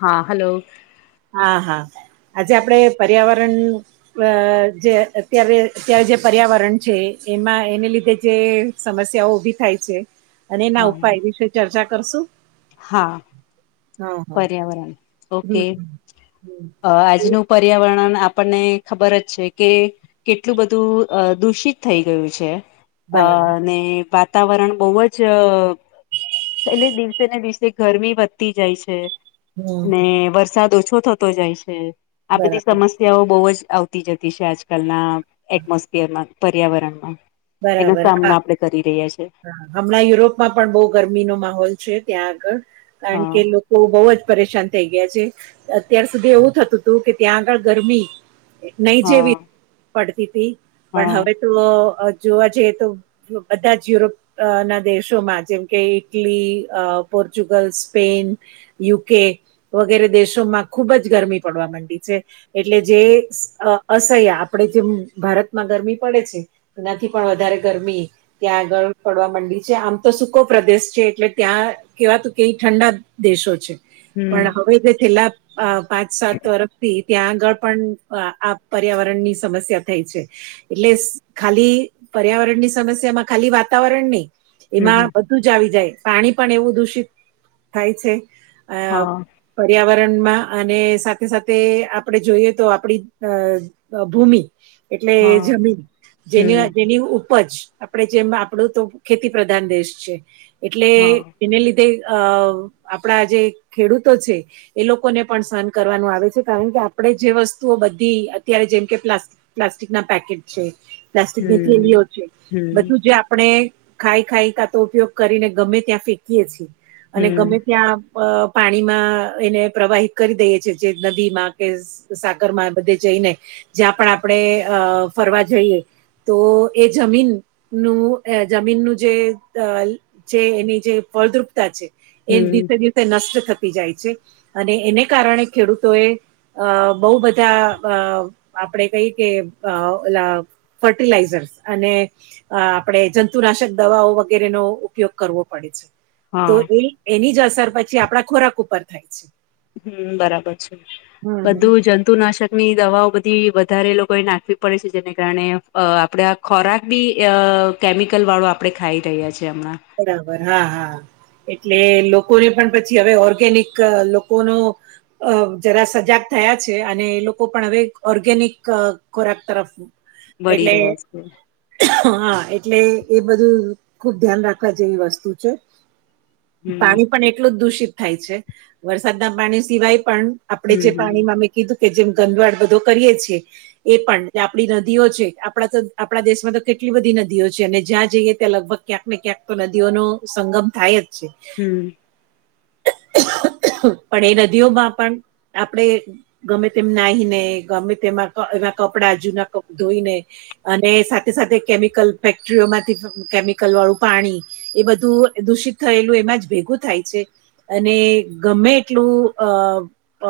હા હલો. હા હા આજે આપડે પર્યાવરણ અ જે અત્યારે અત્યારે જે પર્યાવરણ છે એમાં એને લીધે જે સમસ્યાઓ ઉભી થાય છે અને એના હા ઉપાય વિશે ચર્ચા કરશું. હા હા હા પર્યાવરણ હમ ઓકે અ આજનું પર્યાવરણ આપણને ખબર જ છે કે કેટલું બધું અ દૂષિત થઈ ગયું છે અ બરાબર ને વાત તાવરણ બહુ જ એટલે દિવસે ને દિવસે ગરમી વધતી જાય છે. છે હમ ને વરસાદ ઓછો થતો જાય છે આ બધી બરાબર સમસ સ્યાઓ બહુ જ આવતી જતી છે આજકાલના એટમોસ્ફિયરમાં પર્યાવરણમાં. એનો બરાબર સામનો હા. આપણે કરી રહ્યા છે હમણાં યુરોપમાં પણ બહુ ગરમીનો માહોલ છે ત્યાં આગળ કારણ હા કે લોક કો બહુ જ પરેશાન થઈ ગયા છે અત્યાર સુધી એવું થતું હતું કે ત્યાં આગળ ગરમી નહી હા જેવી પડતી તી પણ હા હવે તો અ જોવા જઈએ તો બધા જ યુરોપ અ ના દેશોમાં જેમ કે ઈટલી, અ પોર્ચુગલ્સ, સ્પેન યુકે વગેરે દેશોમાં ખુબ જ ગરમી પડવા મંડી છે. એટલે જે અ અસહ્ય આપડે જેમ ભારતમાં ગરમી પડે છે એનાથી પણ વધારે ગરમી ત્યાં આગળ પડવા મંડી છે આમ તો સૂકો પ્રદેશ છે એટલે ત્યાં કેવાતું કે ઠંડા દેશો છે હમ પણ હવે જે છેલ્લા અ પાંચ સાત વર્ષથી ત્યાં આગળ પણ અ આ પર્યાવરણ ની સમસ્યા થઈ છે એટલે ખાલી પર્યાવરણની સમસ્યામાં ખાલી વાતાવરણ ની હમ એમાં બધ તું જ આવી જાય પાણી પણ એવું દૂષિત થાય છે. અ હા. પર્યાવરણમાં અને સાથે સાથે આપણે જોઈએ તો આપડી જ અ અ ભૂમિ એટલે હા એ જમીન જેની હમ જેની ઉપજ આપડે જેમ આપડું તો ખેતી પ્રધાન દેશ છે. એટલે હા એને લીધે અ આપણા જે ખેડૂતો છે. એ લોકોને પણ સહન કરવાનું આવે છે કારણ કે આપડે જે વસ્તુઓ બધી અત્યારે જેમકે પ્લાસ્ટિક પ્લાસ્ટિક ના પેકેટ છે, પ્લાસ્ટિકની હમ થેલીઓ છે હમ બધું જે આપ આપણે ખાઈ ખાઈ કા તો ઉપયોગ કરીને ગમે ત્યાં ફેંકીએ છીએ અને હમ ગમે ત્યાં અ પાણીમાં એને પ્રવાહિત કરી દઈએ છે જે નદી માં કે સાગર માં બધે જઈને જ્યાં પણ આપણે અ ફરવા જઈએ તો એ જમીન નું અ જમીનનું જે જે એની જે ફળદ્રુપતા છે એ હમ દિવસે દિવસે તે નષ્ટ થતી જાય છે અને એને કારણે ખેડૂતો એ અ બો બધા અ આપડે કઈ કે ઓલા ફર્ટિલાઇઝર્સ અને અ આપણે જંતુનાશક દવાઓ વગેરેનો ઉપયોગ કરવો પડે છે. તો હા એ એની જ અસર પછી આપડા ખોરાક ઉપર થાય છે. હમમ બરાબર છે હમ હમ. બધું જંતુનાશક ની દવાઓ બધી વધારે લોકોએ નાખવી પડે છે જેને કારણે આપણે અ આ ખોરાક બી અ કેમિકલ વાળો આપણે ખાઈ રહ્યા છીએ હમણાં. બરાબર હા હા. એટલે લોકોને પણ પછી હવે ઓર્ગેનિક લોકોનો અ જરા સજાગ થયા છે અને એ લોકો પણ હવે ઓર્ગેનિક ખોરાક તરફ વળી એટલે રહ્યા છે હા એટલે એ બધું ખુબ ધ્યાન રાખ રાખવા જેવી વસ્તુ છે હમ પાણી પણ એટલું જ દૂષિત થાય છે. વરસાદના પાણી સિવાય પણ આપણે હમ જે હમ પાણીમાં કીધું કે જેમ ગંદવાડ બધો કરીએ છીએ એ પણ જે આપડી નદીઓ છે આપણા તો આપણા દેશમાં તો કેટલી બધી નદીઓ છે અને જ્યાં જઈએ ત્યાં લગભગ ક્યાંક ને ક્યાંક તો નદીઓનો સંગમ થાય જ છે. હમમ. પણ એ નદીઓમાં પણ આપણેે ગમે તેમ નાહીને ગમે તેમાં એવા કપડા જુના કપડાં ધોઈને અને સાથે સાથે કેમિકલ ફેક્ટરીઓમાંથી કેમિકલ વાળું પાણી એ બધું દૂષિત થયેલું એમાં જ ભેગું થાય છે. અને ગમે એટલું અ પ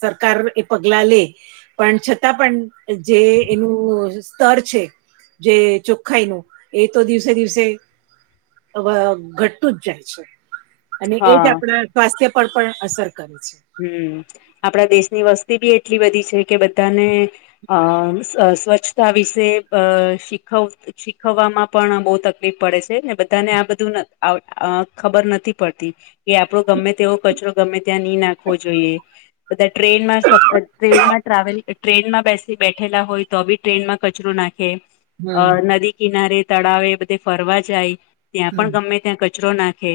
સરકાર એ પગલા લે પણ છતાં પણ જે એનું સ્તર છે જે ચોખ્ખાઈ નું એ તો દિવસે દિવસે અવ ઘટતું જ જાય છે અને એજ હા આપડા સ્વાસ્થ્ય પર પણ અસર કરે છે. હમમ આપણા દેશની વસ્તી બી એટલી બધી છે કે બધાને અ સ્વ સ્વચ્છ સ્વછતા વિશે અ શીખ શીખવવામાં પણ બો તકલીફ પડે છે અને બધાને આ બધું ખબર નથી પડતી, કે આપડો ગમે તેવો કચરો ગમે ત્યાં નહી નાખ વો જોઈએ. બધા ટ્રેનમાં સ ટ્રેનમાં ટ્રાવેલ ટ્રેનમાં બેસી બેઠેલા હોય તો બી ટ્રેનમાં કચરો નાખે. અ હમ નદી કિનારે તળાવ એ બધે ફરવા જાય, ત્યાં પણ હમ ગમે ત્યાં કચરો નાખે,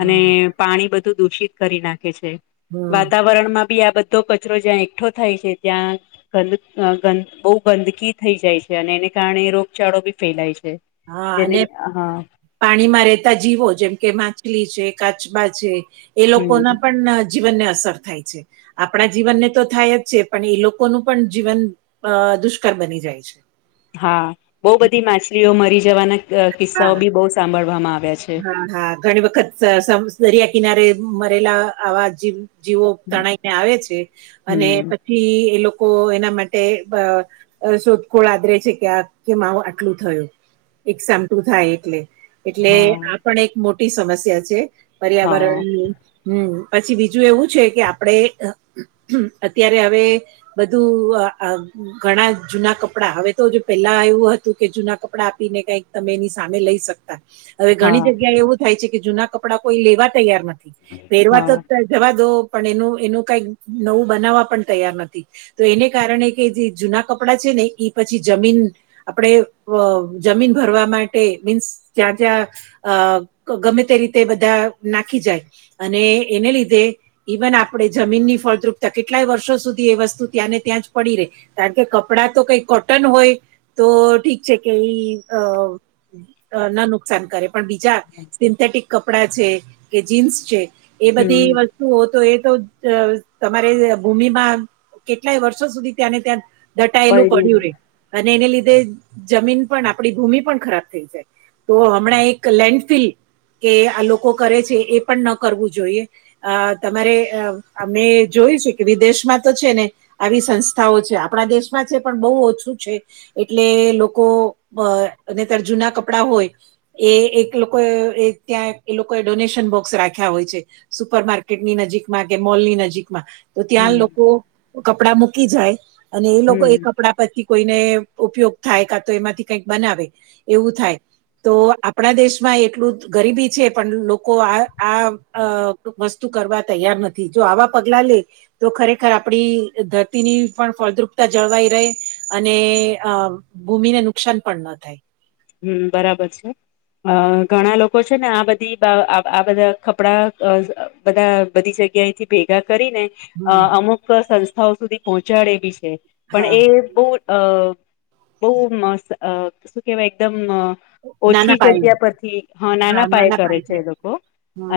અને હમ પાણી બધું દૂષિત કરી નાખે છે. હમ વાતાવરણ માં બી આ બધો કચરો જ્યાં એકઠો થાય છે ત્યાં. ગંદ ગ બહુ ગંદકી થઈ જાય છે અને એને કારણે રોગચાળો બી ફેલાય છે. હા, જેને અને હા પાણીમાં રહેતા જીવો જેમ કે માછલી છે કાચબા છે, એ લોકો હમ ના પણ જીવનને અસર થાય છે. આપણા જીવનને તો થાય જ છે પણ એ લોકોનું પણ જીવન અ દુષ્કર બની જાય છે. હા બહુ બધી માછલીઓ મરી જવાના હા કિસ્સાઓ હા. બી બહુ સાંભળવામાં આવ્યા છે. હા. ઘણી વખત સંસ દરિયા કિનારે મરેલા આવા જીવો તણાઈને આવે છે, અને હમ પછી એ લોકો એના માટે શોધખોળ આદરે છે કે આ કે માવ આટલું થયું, એક સા ટું થાય, એટલે એટલે હા આ પણ એક મોટી સમસ્યા છે, હા પર્યાવરણ હમ્મ પછી બીજું એવું છે કે આપડે અત્યારે હવે બધું ઘણા જૂના કપડા હવે તો પેલા એવું હતું કે જૂના કપડા આપીને કઈક તમે એની સામે લઈ શકતા, હવે ઘણી હા જગ્યા એવું થાય છે કે જૂના કપડાં કોઈ લેવા તૈયાર નથી. પહેરવા તો હા જવા દો પણ એનું એનું કઈ નવું બનાવવા પણ તૈયાર નથી. તો એને કારણે કે જે જૂના કપડાં છે ને એ પછી જમીન આપણે જમીન ભરવા માટે મીન્સ ત્યાં જ્યાં અ ગમે તે રીતે બધા નાખી જાય, અને એને લીધે ઇવન આપણે જમીનની ફળદ્રુપતા કેટલાય વર્ષો સુધી એ વસ્તુ ત્યાંને ત્યાં જ પડી રેય. કારણ કે કપડાં તો કઈ કોટન હોય, તો ઠીક છે કેઈ અ ન નુકસાન કરે પણ બીજા, સિન્થેટિક કપ ડા છે, કે જીન્સ છે, એ બધી હમ વસ્તુ ઓ એ તો તમારે ભૂમિમાં કેટલાય વર્ષો સુધી ત્યાંને ત્યાં દટાયેલું પડી પડ્યું રે, અને એને લીધે જમીન પણ આપ ણી ભૂમિ પણ ખરાબ થઈ જાય, તો હમણાં એક લેન્ડફિલ. કે આ લોકો કરે છે એ પણ ન કરવું જોઈએ. અ તમારે અમે જોયું છે કે વિદેશમાં તો છે ને. આવી સંસ્થાઓ છે આપણા દેશમાં છે પણ બહુ ઓછું છે, એટલે લોકો અને ત્યારે જૂના કપડા હોય. એ એક લોકો ત્યાં એ લોકોએ ડોનેશન બોક્સ રાખ્યા હોય છે. સુપર માર્કેટની નજીકમાં કે મોલની નજીકમાં. તો ત્યાં હમ લોકો કપડા મૂકી જાય, અને એ લોકો હમ એ કપડા પથી કોઈને ઉપયોગ થાય કા તો એમાંથી કઈક બનાવે, એવું થાય. તો આપણા દેશમાં એટલું ગરીબી છે પણ લોકો આ આ અ વસ્તુ કરવા તૈયાર નથી જો આવા પગલા લે. તો ખરેખર આપણી ધરતીની પણ ફળદ્રુપતા જળવાઈ રહે, અને અ ભૂમિ ને નુકસાન પણ ન થાય. હમ્મ બરાબર છે. અ ઘણા લોકો છે ને આ બધી આ બધા કપડા બધા બધી જગ્યા એ થી ભેગા કરી ને અ હમ, અમુક સંસ્થાઓ સુધી પહોંચાડે બી છે પણ હા એ બોવ અ બોવ મસ્ત અ શું કેવાય એકદમ ઓછી નાના પાયે જગ્યા પરથી હ નાના પાયે કરે છે એ લોકો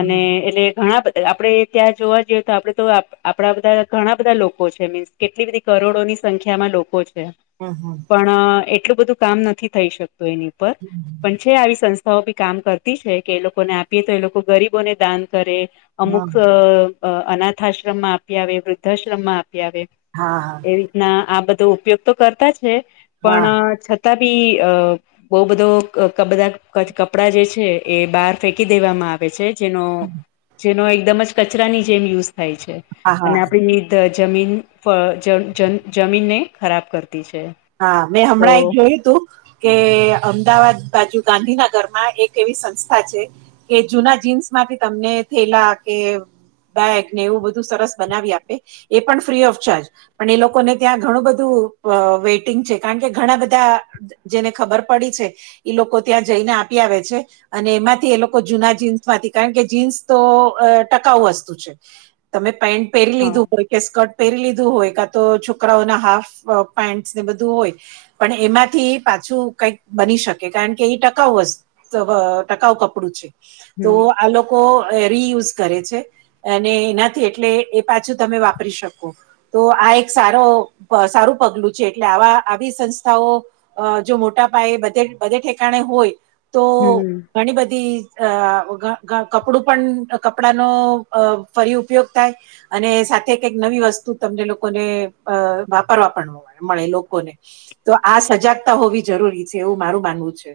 અને એટલે ઘણા બધા આપણે ત્યાં જોવા જઈએ તો આપડે તો આપણા બધા ઘણા બધા લોકો છે મીન્સ કેટલી બધી કરોડોની સંખ્યામાં લોકો છે હમ્મ હમ્મ પણ એટલું બધું કામ નથી થઈ શકતું એની ઉપર હમ, હમ, પણ છે આવી સંસ થાઓબી કામ કરતી છે કે એ લોકોને આપીએ તો એ લોકો ગરીબોને દાન કરે અમુક હમ, અ અનાથ આશ્રમમાં આપી આવે વૃદ્ધાશ્રમમાં આપી આવે. હા હા એવી રીતના આ બધો ઉપયોગ તો કરતા છે હા પણ છતાં બી અ બઉ બધો બધા કપડા જે છે એ બહાર ફેંકી દેવામાં આવે છે. જેનો જેનો એકદમ જ કચરાની જેમ યુઝ થાય છે હા હા અને આપડી ત જમીન ફળ જમીનને ખરાબ કરતી છે. હા મેં તો હમણાં એક જોયું તું કે અમદાવાદ બાજુ ગાંધીનગર માં એક એવી સંસ્થા છે. કે જૂના જીન્સ માંથી તમને થેલા કે બેગ ને એવું બધું સરસ બનાવી આપે એ પણ ફ્રી ઓફ ચાર્જ. પણ એ લોકોને ત્યાં ઘણું બધું વેટિંગ છે કારણ કે ઘણા બધા જેને ખબર પડી છે ઈ લોકો ત્યાં જઈને આપી આવે છે. અને એમાંથી એ લોકો જૂના જીન્સ માંથી કારણ કે જીન્સ તો ટકાઉ વસ્તુ છે. તમે પેન્ટ પહેરી હા લીધું હોય કે સ્કર્ટ પહેરી લીધું હોય કા તો છોકરાઓના હાફ પેન્ટ ને બધું હોય પણ એમાંથી પાછું કઈક બની શકે કારણ કે એ ટકાઉ વસ્તુ ટકાઉ કપડું છે તો હમ આ લોકો રિયુઝ કરે છે એ નાથી એટલે એ પાછું તમે વાપરી શકો. તો આ એક સારો સારું પગલું છે એટલે આવા આવી સંસ્થાઓ જો મોટા પાયે બધે ઠેકાણે હોય તો હમ્મ ઘણી બધી કપડું પણ કપડાનો ફરી ઉપયોગ થાય અને સાથે કંઈક નવી વસ્તુ તમને લોકોને અ વાપરવા પણ મળે લોકોને તો આ સજાગતા હોવી જરૂરી છે એવું મારું માનવું છે.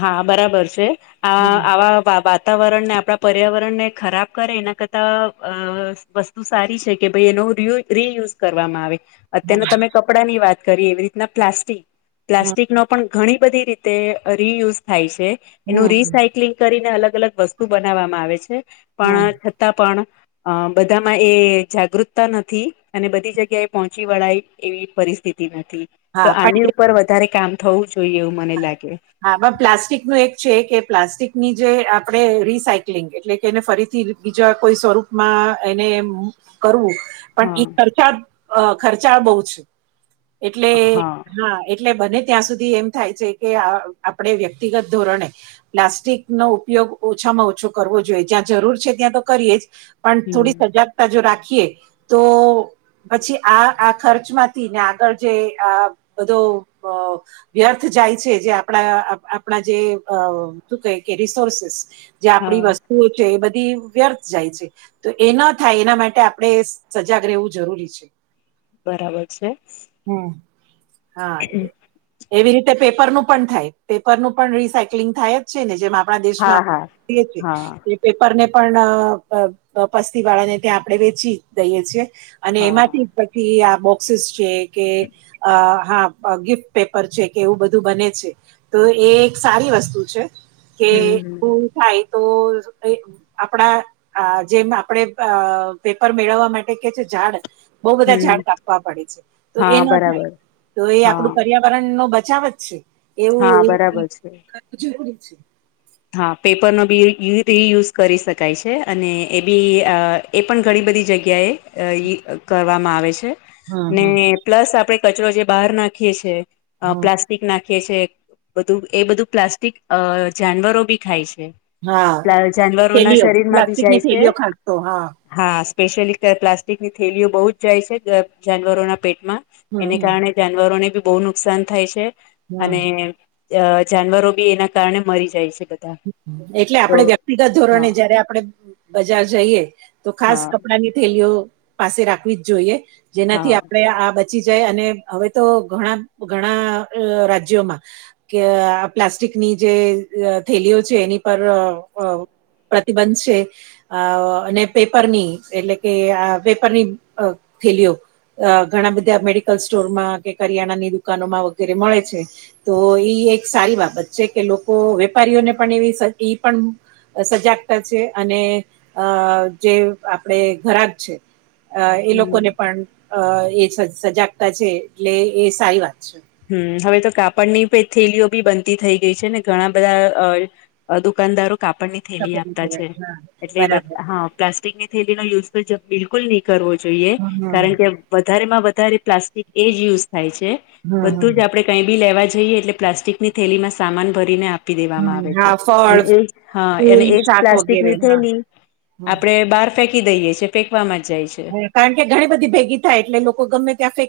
હા બરાબર છે આ હમ આવા [unintelligible] વાતાવરણને આપણા પર્યાવરણ ને ખરાબ કરે એના કરતાં અ વસ્તુ સારી છે કે ભાઈ એનો રિ રિયુઝ કરવામાં આવે. અત્યારના હમ તમે કપડાં ની વાત કરીએ એવી રીતના પ્લાસ્ટિક હમ પ્લાસ્ટિક નો પણ ઘણી બધી રીતે રિયુઝ થાય છે એનું હમ રિસાયક્લિંગ કરીને અલગ અલગ વસ્તુ બનાવવામાં આવે છે. હમ પણ છતાં પણ અ બધામાં એ જાગૃતતા નથી અને બધી જગ્યા એ પહોંચી વળાય એવી પરિસ્થિતિ નથી તો હા આની પણ ઉપર વધારે કામ થવું જોઈએ એવું મને લાગે હા પ્લાસ્ટિક નું એક છે કે પ્લાસ્ટિકની જે આપણે રીસાયક્લિંગ એટલે કે એને ફરીથી બીજા કોઈ સ્વરૂપમાં એને એમ કરવું પણ હા એ ખર્ચા અ ખર્ચાળ બહુ છે એટલે હા એટલે બને ત્યાં સુધી એમ થાય છે કે આપણે વ્યક્તિગત ધોરણે પ્લાસ્ટિક નો ઉપયોગ ઓછામાં ઓછો કરવો જોઈએ જ્યાં જરૂર છે ત્યાં તો કરીએ જ. પણ થોડી હમ સજાગતા જો રાખીએ, તો પછી આ આ ખર્ચમાંથી ને આગળ જે આ બધો અ વ્યર્થ જાય છે જે આપણા આપણા જે શું કહે કે રિસોર્સસ. જે આપડી હા વસ્તુઓ છે એ બધી વ્યર્થ જાય છે. તો એ ન થાય એના માટે આપડણે સજાગ રહેવું જરૂરી છે. બરાબર છે. હમ, હા. એવી રીતે પેપરનું પણ થાય પેપરનું પણ રિસાયક્લિંગ થાય. છે ને જેમ આપણા હા હા. હા દેશમાંએ પેપર ને પણ પસ્તી વાળાને ત્યાં આપણે વેચી દઈએ છીએ. અને હા હા એમાંથી પછી આ બોક્સીસ છે કે, હા ગિફ્ટ પેપર છે કે એવું બધું બને છે, તો એ એક સારી વસ્તુ છે. કે હમ હમ શું થાય તો આપણા જેમ આપડે પેપર મેળવવા માટે કે છે ઝાડ. બઉુ બધા હમ ઝાડ કાપવા પડે છે, તો એ હા ન થાય, બરાબર તો એ આપડું હા પર્યાવરણ નો બચાવ જ છે, હા એવુંવ બરાબર છે. જરૂરી છે. હા પેપરનો બી રિયુઝ કરી શકાય છે અને એ બી એ પણ ઘણી બધી જગ્યાએ કરવામાં આવે છે. હમ હમ ને પ્લસ આપણે કચરો જે બહાર નાખીએ છે, હમ પ્લાસ્ટ પિક નાખી છ છે બધું એ બધું પ્લાસ્ટિક જાનવરો બી ખાય છે. હા પલા જાનવરો ના થેલીઓ શરીર માં ભી પ્લાસ્ટિકની જાય છે. થેલીઓ ખાસ તો હા હા સ્પેશિયલી પ્લાસ્ટિકની થેલીઓ બહુ જ જાય છે જાનવરોના પેટમાં. હમ એને હમ કારણે જાનવરોને બી બહુ નુકસાન થાય છે, હમ અને અ જાનવરો બી એના કારણે મરી જાય છે. બધા એટલે તો આપડે વ્યક્તિગત ધોરણે હા જયારે આપડે બજાર જઈએ. તો ખાસ હા કપડાની થેલીઓ પાસે રાખવી જ જોઈએ, જેનાથી હા આપડણે આ પચી જાય અને હવે તો ઘણા ઘણા રાજ્યોમાં. કે પ્લાસ્ટિકની જે થેલીઓ છે એની પર પ્રતિબંધ છે. અ અને પેપરની એટલે કે પેપરની થથીલીઓ. અ ઘણા બધા મેડિકલ સ્ટોરમાં કે કરિયાણાની દુકાનોમાં વગેરે મળે છે. તો એ એક સારી બાબત છે કે લોકો વેપારીઓને પણ એવી ઈ પણ સજાગતા છે અને અ જે આપડ ઘરાક છે. અ એ હમ લોકોને પણ અ એ સજાગતા છે એટલે એ સારી વાત છે. હમ હવે તો કાપડની થેલીઓ બી બનતી થઈ ગઈ છે ને ઘણા બધા દુકાનદારો કાપડની થેલી સફરજન આપતા સિવાય. છે, હા, એટલે એ બરાબર બધા હા. પ્લાસ્ટિકની થેલી નો યુઝ બિલકુલ નહી કરવો જોઈએ, હમ, કારણ કે વધારે માં વધારે પ્લાસ્ટિક એ જ યુઝ થાય છે, હમ, હમ, બધું જ આપણે કંઈ બી લેવા જઈએ એટલે પ્લાસ્ટિકની થેલીમાં સામાન ભરીને આપ આપી દેવામાં હમ. આવે છે, હા ફળ અને એ હા ફૂલ અને એજ શાક વગેરે પ્લાસ્ટિકની હા થયલી. હમ. આપડણે બહાર ફેંકી દઈએ છેએ ફેંકવામાં જ જાય છે. કારણ કે ઘણી બધી ભેગી થાય એટલે લોકો ગમે ત્યાં ક